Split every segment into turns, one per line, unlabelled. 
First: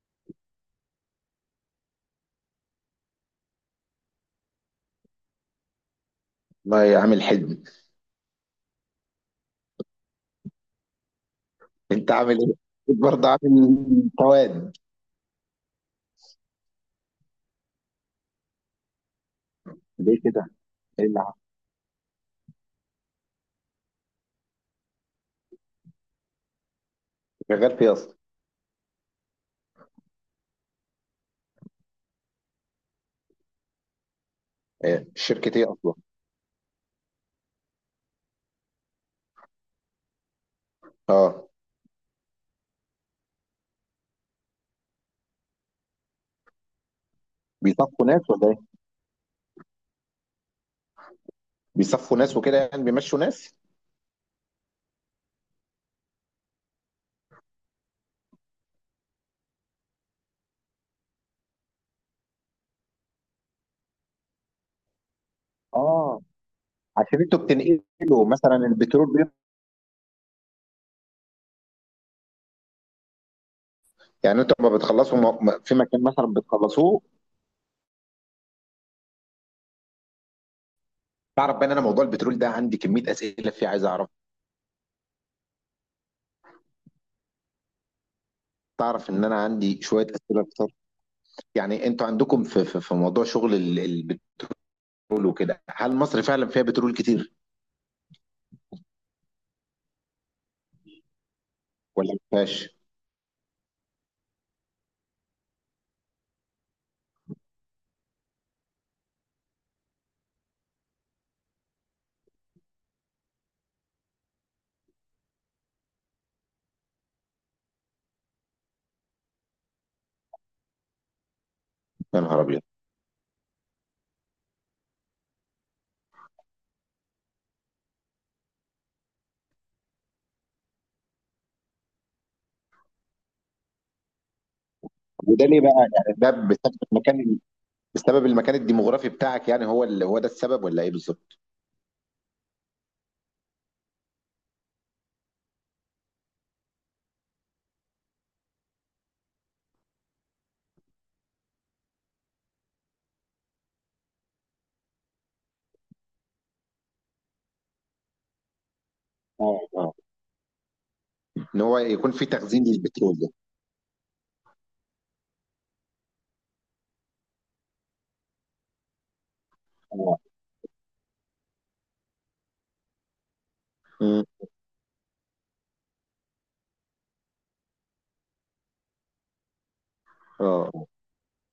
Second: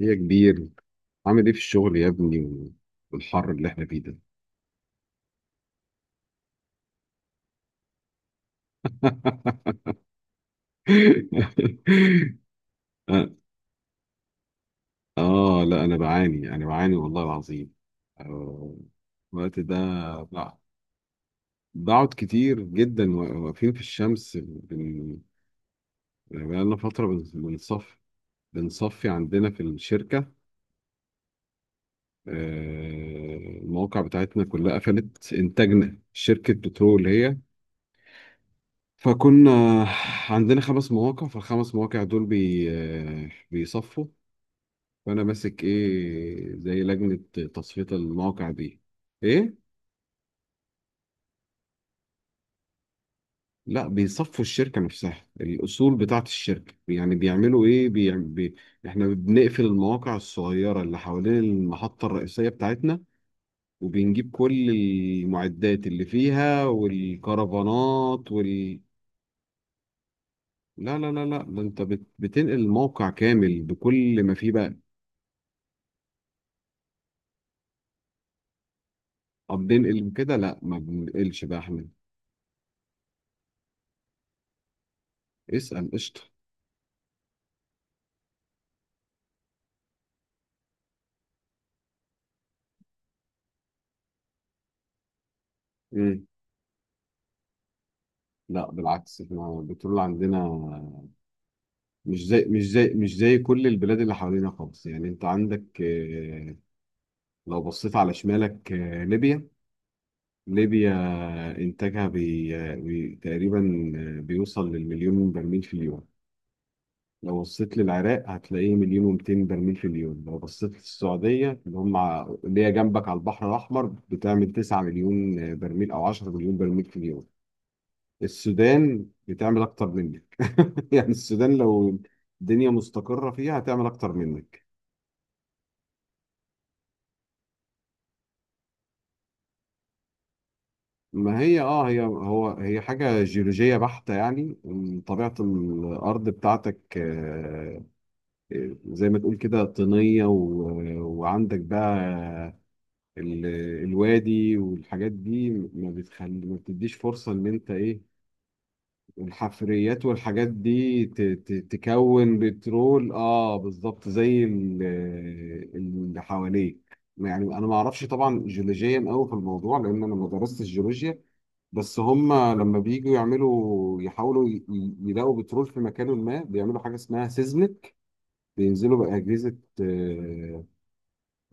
يا كبير، عامل ايه في الشغل يا ابني والحر اللي احنا فيه ده.
والله يا عامل حلمي، انت عامل ايه؟ أكيد برضه
اه
عامل قواد.
لا، انا بعاني، والله العظيم. آه، الوقت ده،
ليه كده؟
بع-
ايه اللي حصل؟
بقعد كتير جدا واقفين في الشمس، يعني بقالنا فترة
شغال في ايه اصلا؟
بنصفي عندنا في الشركة. آه، المواقع بتاعتنا كلها
ايه
قفلت.
شركة ايه اصلا؟
انتاجنا، شركة بترول هي. فكنا عندنا 5 مواقع،
اه.
فالخمس مواقع دول بيصفوا. فأنا ماسك، إيه، زي لجنة تصفية
بيصفوا ناس ولا
المواقع
ايه؟
دي. إيه؟
بيصفوا ناس وكده، يعني بيمشوا ناس؟
لا، بيصفوا الشركة نفسها. الأصول بتاعة الشركة، يعني بيعملوا إيه؟ إحنا بنقفل المواقع الصغيرة اللي حوالين المحطة الرئيسية بتاعتنا، وبنجيب كل المعدات اللي
اه.
فيها
عشان انتوا بتنقلوا
والكرفانات
مثلا
وال...
البترول
لا لا لا لا، ده انت بتنقل الموقع كامل بكل ما
يعني
فيه
انتوا
بقى.
لما بتخلصوا في مكان مثلا بتخلصوه.
طب بنقل كده؟ لا، ما بننقلش
تعرف
بقى
بقى ان انا
احنا.
موضوع البترول ده عندي كمية اسئلة فيه، عايز اعرف.
اسأل، قشطة.
تعرف ان انا عندي شوية اسئلة كتير. يعني انتوا عندكم في موضوع شغل البترول وكده، هل مصر
امم
فعلا فيها بترول كتير
لا، بالعكس، احنا البترول عندنا
ولا ما فيهاش؟
مش زي كل البلاد اللي حوالينا خالص، يعني انت عندك، لو بصيت على شمالك، ليبيا انتاجها بي آه، بي تقريبا بيوصل للمليون برميل في اليوم. لو بصيت للعراق، هتلاقيه مليون و200 برميل في اليوم. لو بصيت للسعودية،
يا نهار ابيض.
اللي هي جنبك على البحر الأحمر، بتعمل 9 مليون برميل أو 10 مليون برميل في اليوم. السودان بتعمل اكتر منك. يعني السودان، لو الدنيا مستقرة فيها، هتعمل اكتر منك.
وده ليه بقى؟ يعني ده بسبب المكان، بسبب المكان الديموغرافي بتاعك، يعني هو اللي هو ده السبب ولا ايه بالظبط؟
ما هي اه هي هو هي حاجة جيولوجية بحتة، يعني إن طبيعة الأرض بتاعتك، زي ما تقول كده طينية، وعندك بقى ال- الوادي والحاجات دي، ما بتخلي، ما بتديش فرصة إن أنت، إيه،
اه اه.
الحفريات والحاجات دي
ان هو يكون في
تكون
تخزين
بترول.
للبترول ده.
اه، بالظبط زي اللي حواليك. يعني انا ما اعرفش طبعا جيولوجيا قوي في الموضوع، لان انا
اه.
ما درستش جيولوجيا. بس هم لما بييجوا يعملوا
امم.
يحاولوا يلاقوا بترول في مكان، ما بيعملوا حاجه اسمها سيزمك. بينزلوا بأجهزه،
اه
آه،
آه.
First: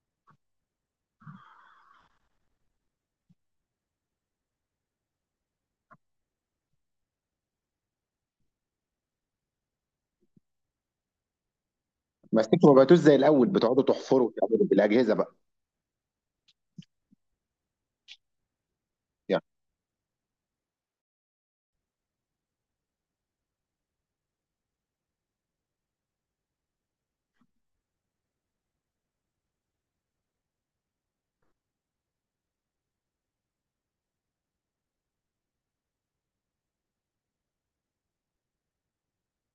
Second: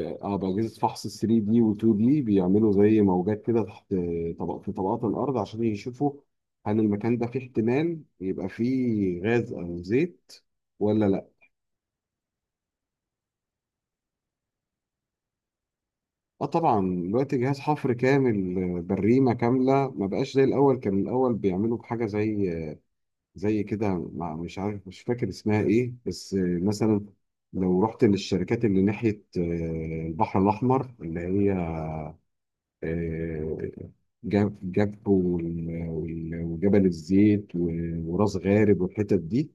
اه بأجهزة فحص 3 دي و 2 دي، بيعملوا زي موجات كده تحت، طبق في طبقات الأرض، عشان يشوفوا هل المكان ده فيه احتمال يبقى فيه غاز أو زيت ولا لا.
بس انتوا ما بقيتوش زي الاول بتقعدوا تحفروا وتعملوا بالاجهزه بقى؟
اه، طبعا دلوقتي جهاز حفر كامل، بريمة
يعني
كاملة، ما بقاش زي الأول. كان الأول بيعملوا بحاجة زي، زي كده، مش عارف، مش فاكر اسمها ايه، بس مثلا لو رحت للشركات اللي ناحية، البحر الأحمر، اللي هي، آه، جابو وجبل الزيت وراس غارب والحتت دي،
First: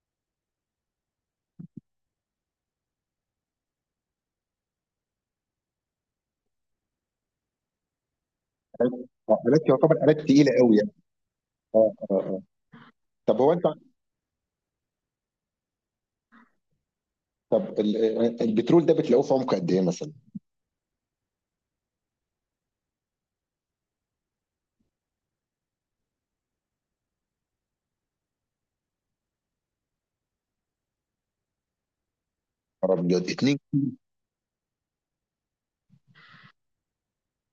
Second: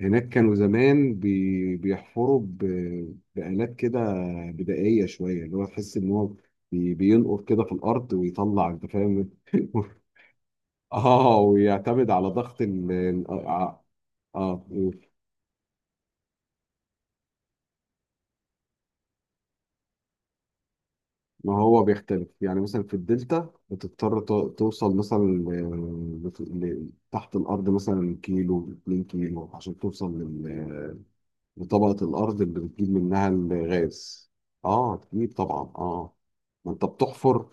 هناك كانوا زمان بيحفروا بآلات كده بدائية شوية، اللي هو تحس إن هو بينقر كده في الأرض ويطلع. أنت فاهم؟
آلات يعتبر آلات تقيله قوي يعني. اه
ويعتمد
اه
على
اه.
ضغط ال
طب هو انت
آه، آه،
طب البترول ده بتلاقوه في عمق قد ايه مثلا؟
ما هو بيختلف، يعني مثلا في الدلتا بتضطر توصل مثلا تحت الأرض، مثلا كيلو، 2 كيلو عشان توصل لطبقة الأرض اللي بتجيب
عرب ابيض
منها
اتنين.
الغاز. كتير طبعا، ما أنت بتحفر،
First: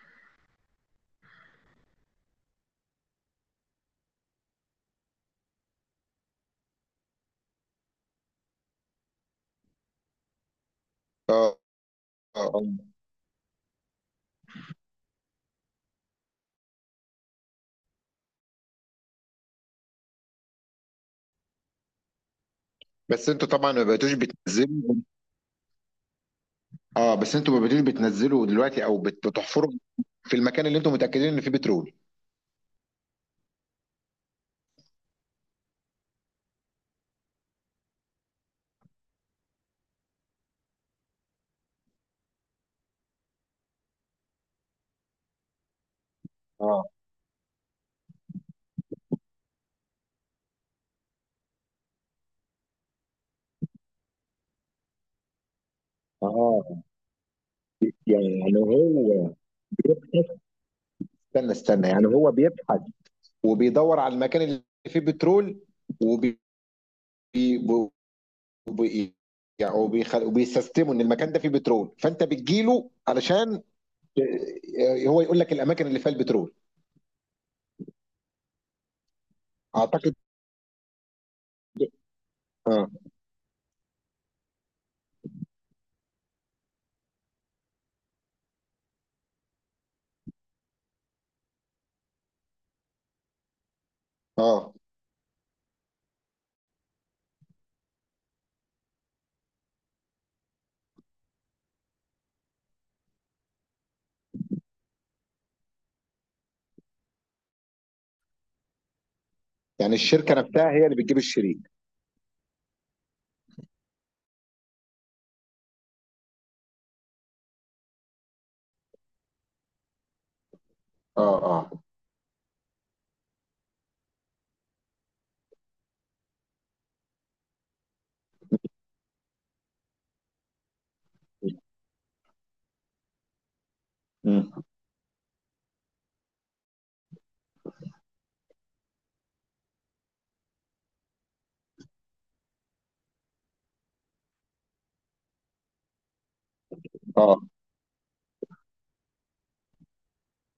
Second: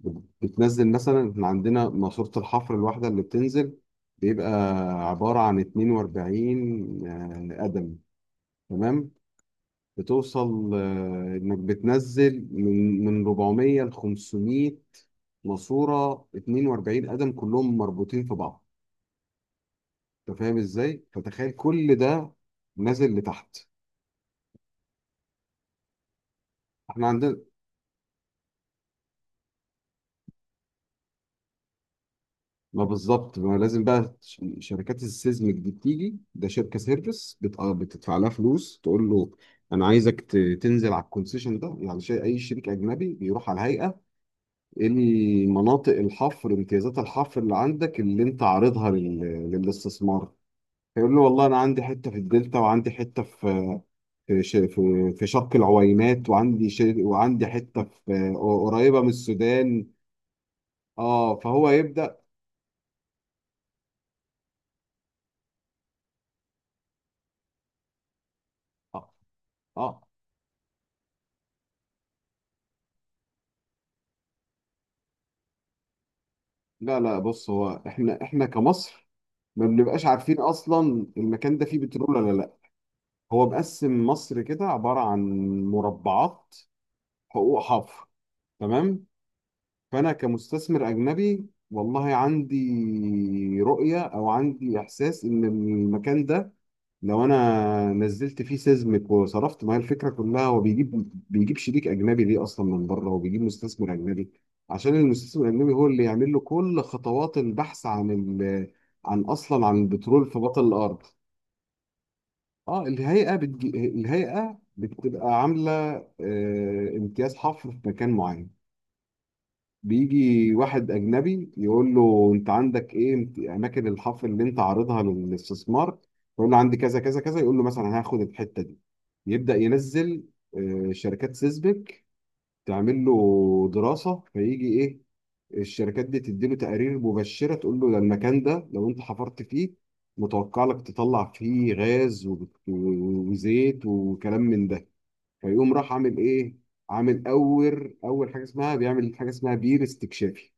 بتنزل. مثلا إحنا عندنا ماسورة الحفر الواحدة اللي بتنزل، بيبقى عبارة عن 42 قدم. تمام. بتوصل
اه
إنك بتنزل
اه آه.
من 400 ل 500 ماسورة، 42 قدم كلهم مربوطين في بعض. أنت فاهم إزاي؟ فتخيل كل ده نازل
بس انتوا
لتحت.
طبعا ما بقيتوش بتنزلوا.
إحنا
اه،
عندنا،
بس انتوا ما بقيتوش بتنزلوا دلوقتي او بتحفروا في المكان اللي انتوا متاكدين ان فيه بترول.
ما بالظبط، ما لازم بقى شركات السيزمك دي بتيجي. ده شركه سيرفيس بتدفع لها فلوس، تقول له انا عايزك تنزل على الكونسيشن ده. يعني شيء، اي شريك اجنبي بيروح على الهيئه، ايه اللي، مناطق الحفر،
اه
امتيازات الحفر اللي عندك، اللي انت عارضها للاستثمار. فيقول له والله انا عندي حته في الدلتا، وعندي حته في شرق العوينات،
اه.
وعندي حته في،
يعني
قريبه من
هو
السودان.
بيبحث.
اه،
استنى
فهو
استنى، يعني
يبدا.
هو بيبحث، وبيدور على المكان اللي فيه بترول وبي وبي-
اه
وبي- يعني
آه.
وبيستسلموا ان المكان ده فيه بترول، فانت بتجيله علشان ت- هو يقول لك الاماكن اللي فيها البترول.
لا لا، بص، هو احنا، كمصر ما بنبقاش
اعتقد.
عارفين اصلا المكان ده فيه بترول ولا لا.
اه
هو مقسم مصر كده عبارة عن مربعات، حقوق حفر. تمام. فانا كمستثمر اجنبي، والله عندي رؤية، او
اه.
عندي احساس ان المكان ده لو انا نزلت فيه سيزمك وصرفت. ما هي الفكره كلها، هو بيجيب شريك اجنبي ليه اصلا من بره، وبيجيب مستثمر اجنبي عشان المستثمر الاجنبي هو اللي يعمل له كل خطوات البحث عن عن، اصلا، عن
يعني
البترول
الشركه
في بطن
نفسها هي اللي
الارض.
بتجيب الشريك.
اه، الهيئه بتبقى عامله امتياز حفر في مكان معين. بيجي واحد
اه
أجنبي،
اه.
يقول له أنت عندك إيه، أماكن الحفر اللي أنت عارضها للاستثمار. يقول له عندي كذا كذا كذا، يقول له مثلا هاخد الحتة دي. يبدأ ينزل شركات سيسبك تعمل له دراسة،
مم.
فيجي إيه، الشركات دي تديله تقارير مبشرة، تقول له ده المكان ده لو أنت حفرت فيه متوقع لك تطلع فيه غاز وزيت وكلام من ده. فيقوم راح عامل إيه، عامل
اه.
أول حاجة اسمها، بيعمل حاجة اسمها بير استكشافي.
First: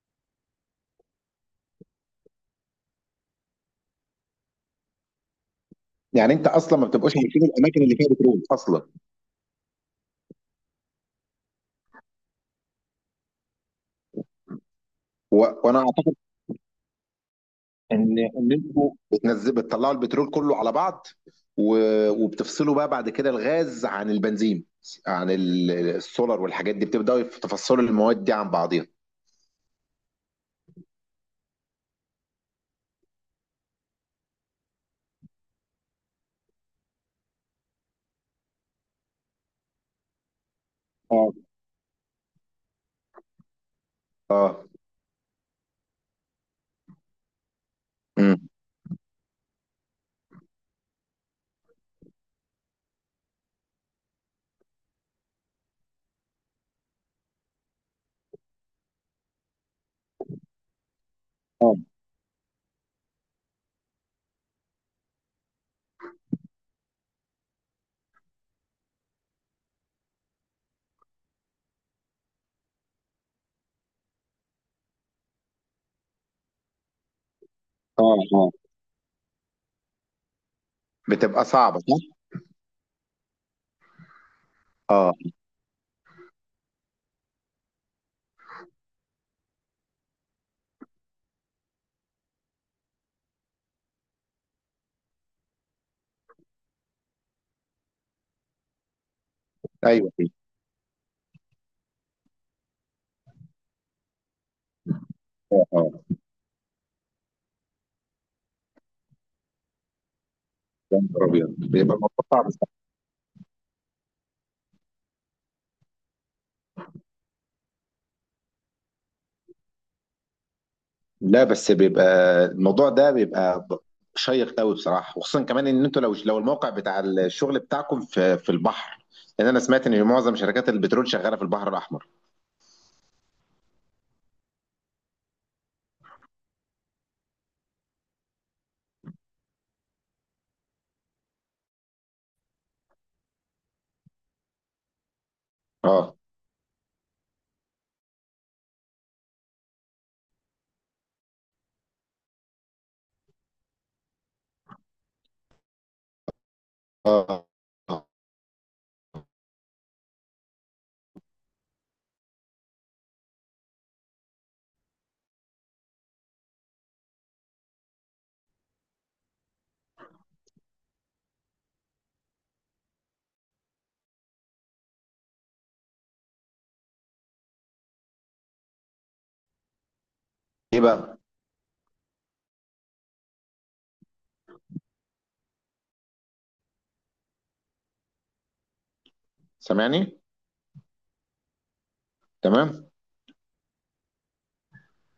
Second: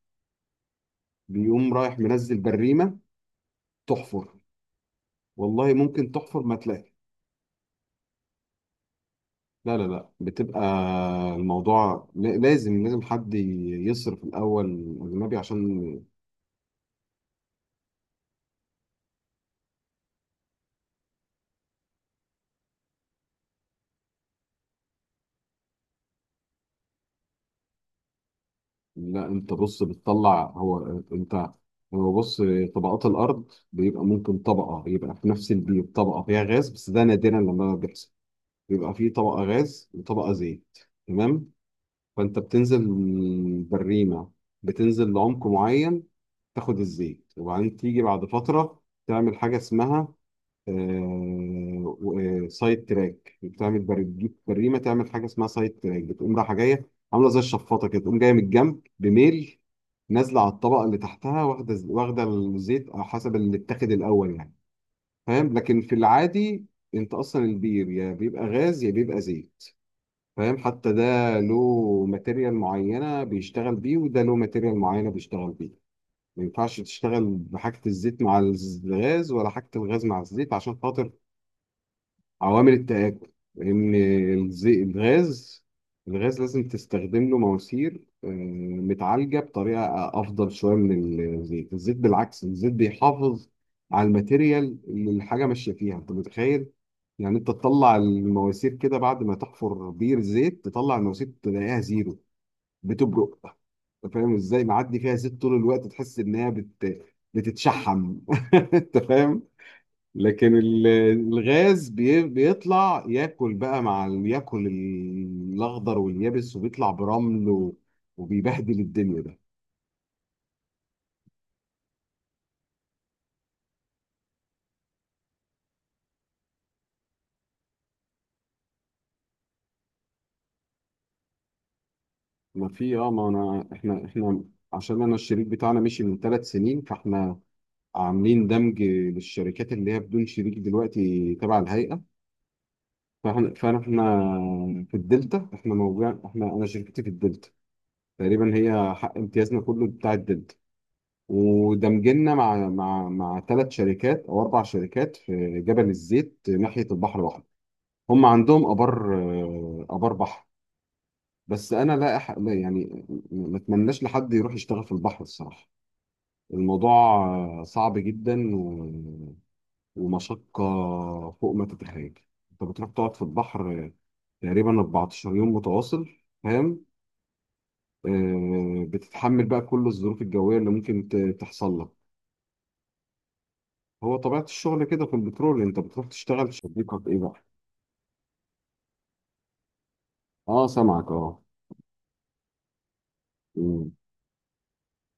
بيقوم رايح منزل بريمة تحفر، والله ممكن
يعني
تحفر
انت
ما
اصلا ما
تلاقي.
بتبقاش عارفين الاماكن اللي فيها بترول اصلا؟
لا لا لا، بتبقى، الموضوع لازم حد يصرف الأول، أجنبي،
و... وانا
عشان.
ان انتوا بتنزل بتطلعوا البترول كله على بعض، و... وبتفصلوا بقى بعد كده الغاز عن البنزين عن السولار والحاجات دي، بتبداوا تفصلوا المواد دي عن بعضيها.
لا أنت بص، بتطلع، هو أنت هو بص، طبقات الأرض بيبقى ممكن طبقة، يبقى في نفس البيت طبقة فيها غاز بس، ده نادرا لما بيحصل. بيبقى فيه طبقة غاز وطبقة زيت.
اه
تمام. فانت بتنزل بالريمه،
اه.
بتنزل لعمق معين، تاخد الزيت، وبعدين تيجي بعد
امم.
فتره تعمل حاجه اسمها، سايد تراك. بتجيب بريمه، تعمل حاجه اسمها سايد تراك، بتقوم رايحه جايه، عامله زي الشفاطه كده، تقوم جايه من الجنب بميل، نازله على الطبقه اللي تحتها، واخده
اه
واخده الزيت على حسب اللي اتاخد الاول، يعني. فاهم؟ لكن في العادي، انت اصلا البير يا بيبقى غاز يا بيبقى زيت. فاهم؟ حتى ده له ماتيريال معينة بيشتغل بيه، وده له ماتيريال معينة بيشتغل بيه. ما ينفعش تشتغل بحاجة
اه
الزيت مع
اه.
الغاز، ولا حاجة الغاز مع الزيت، عشان خاطر
بتبقى صعبه صح؟
عوامل التآكل. إن الزي-
اه
الغاز الغاز لازم تستخدم له مواسير، متعالجة بطريقة أفضل شوية من الزيت. الزيت بالعكس، الزيت بيحافظ على الماتيريال اللي الحاجة ماشية فيها. أنت متخيل؟ يعني أنت تطلع المواسير كده بعد ما تحفر
ايوه.
بير زيت، تطلع المواسير تلاقيها زيرو، بتبرق. أنت فاهم إزاي؟ معدي فيها زيت طول
اه
الوقت،
اه.
تحس إنها بتتشحم. أنت فاهم؟ لكن
يا نهار ابيض،
الغاز
بيبقى الموضوع صعب صح.
بيطلع ياكل بقى، ياكل الاخضر واليابس، وبيطلع برمل وبيبهدل الدنيا ده.
لا، بس بيبقى الموضوع ده شيق قوي بصراحه، وخصوصا كمان ان انتوا لو الموقع بتاع الشغل بتاعكم في البحر. لان انا سمعت ان معظم شركات البترول شغاله في البحر الاحمر.
ما في، ما انا، احنا، عشان انا الشريك بتاعنا مشي من 3 سنين، عاملين دمج للشركات اللي هي بدون شريك دلوقتي، تبع الهيئة. فاحنا فاحنا إحنا في الدلتا، احنا
اه
موجود احنا انا شركتي في الدلتا. تقريبا هي حق امتيازنا كله بتاع الدلتا. ودمجنا مع 3 شركات او 4 شركات في جبل الزيت ناحيه البحر الاحمر.
اه آه.
هم عندهم ابار، ابار بحر. بس انا، لا يعني ما اتمناش لحد يروح يشتغل في البحر الصراحه. الموضوع، صعب جدا ومشقه فوق ما تتخيل. انت بتروح تقعد في البحر، تقريبا 14 يوم متواصل. فاهم؟ بتتحمل بقى كل الظروف الجويه اللي
ايه
ممكن
بقى؟
تحصل لك. هو طبيعة الشغل كده في البترول، انت بتروح تشتغل في شبيكة، ايه بقى؟
سامعني؟
اه، سامعك.
تمام.
اه.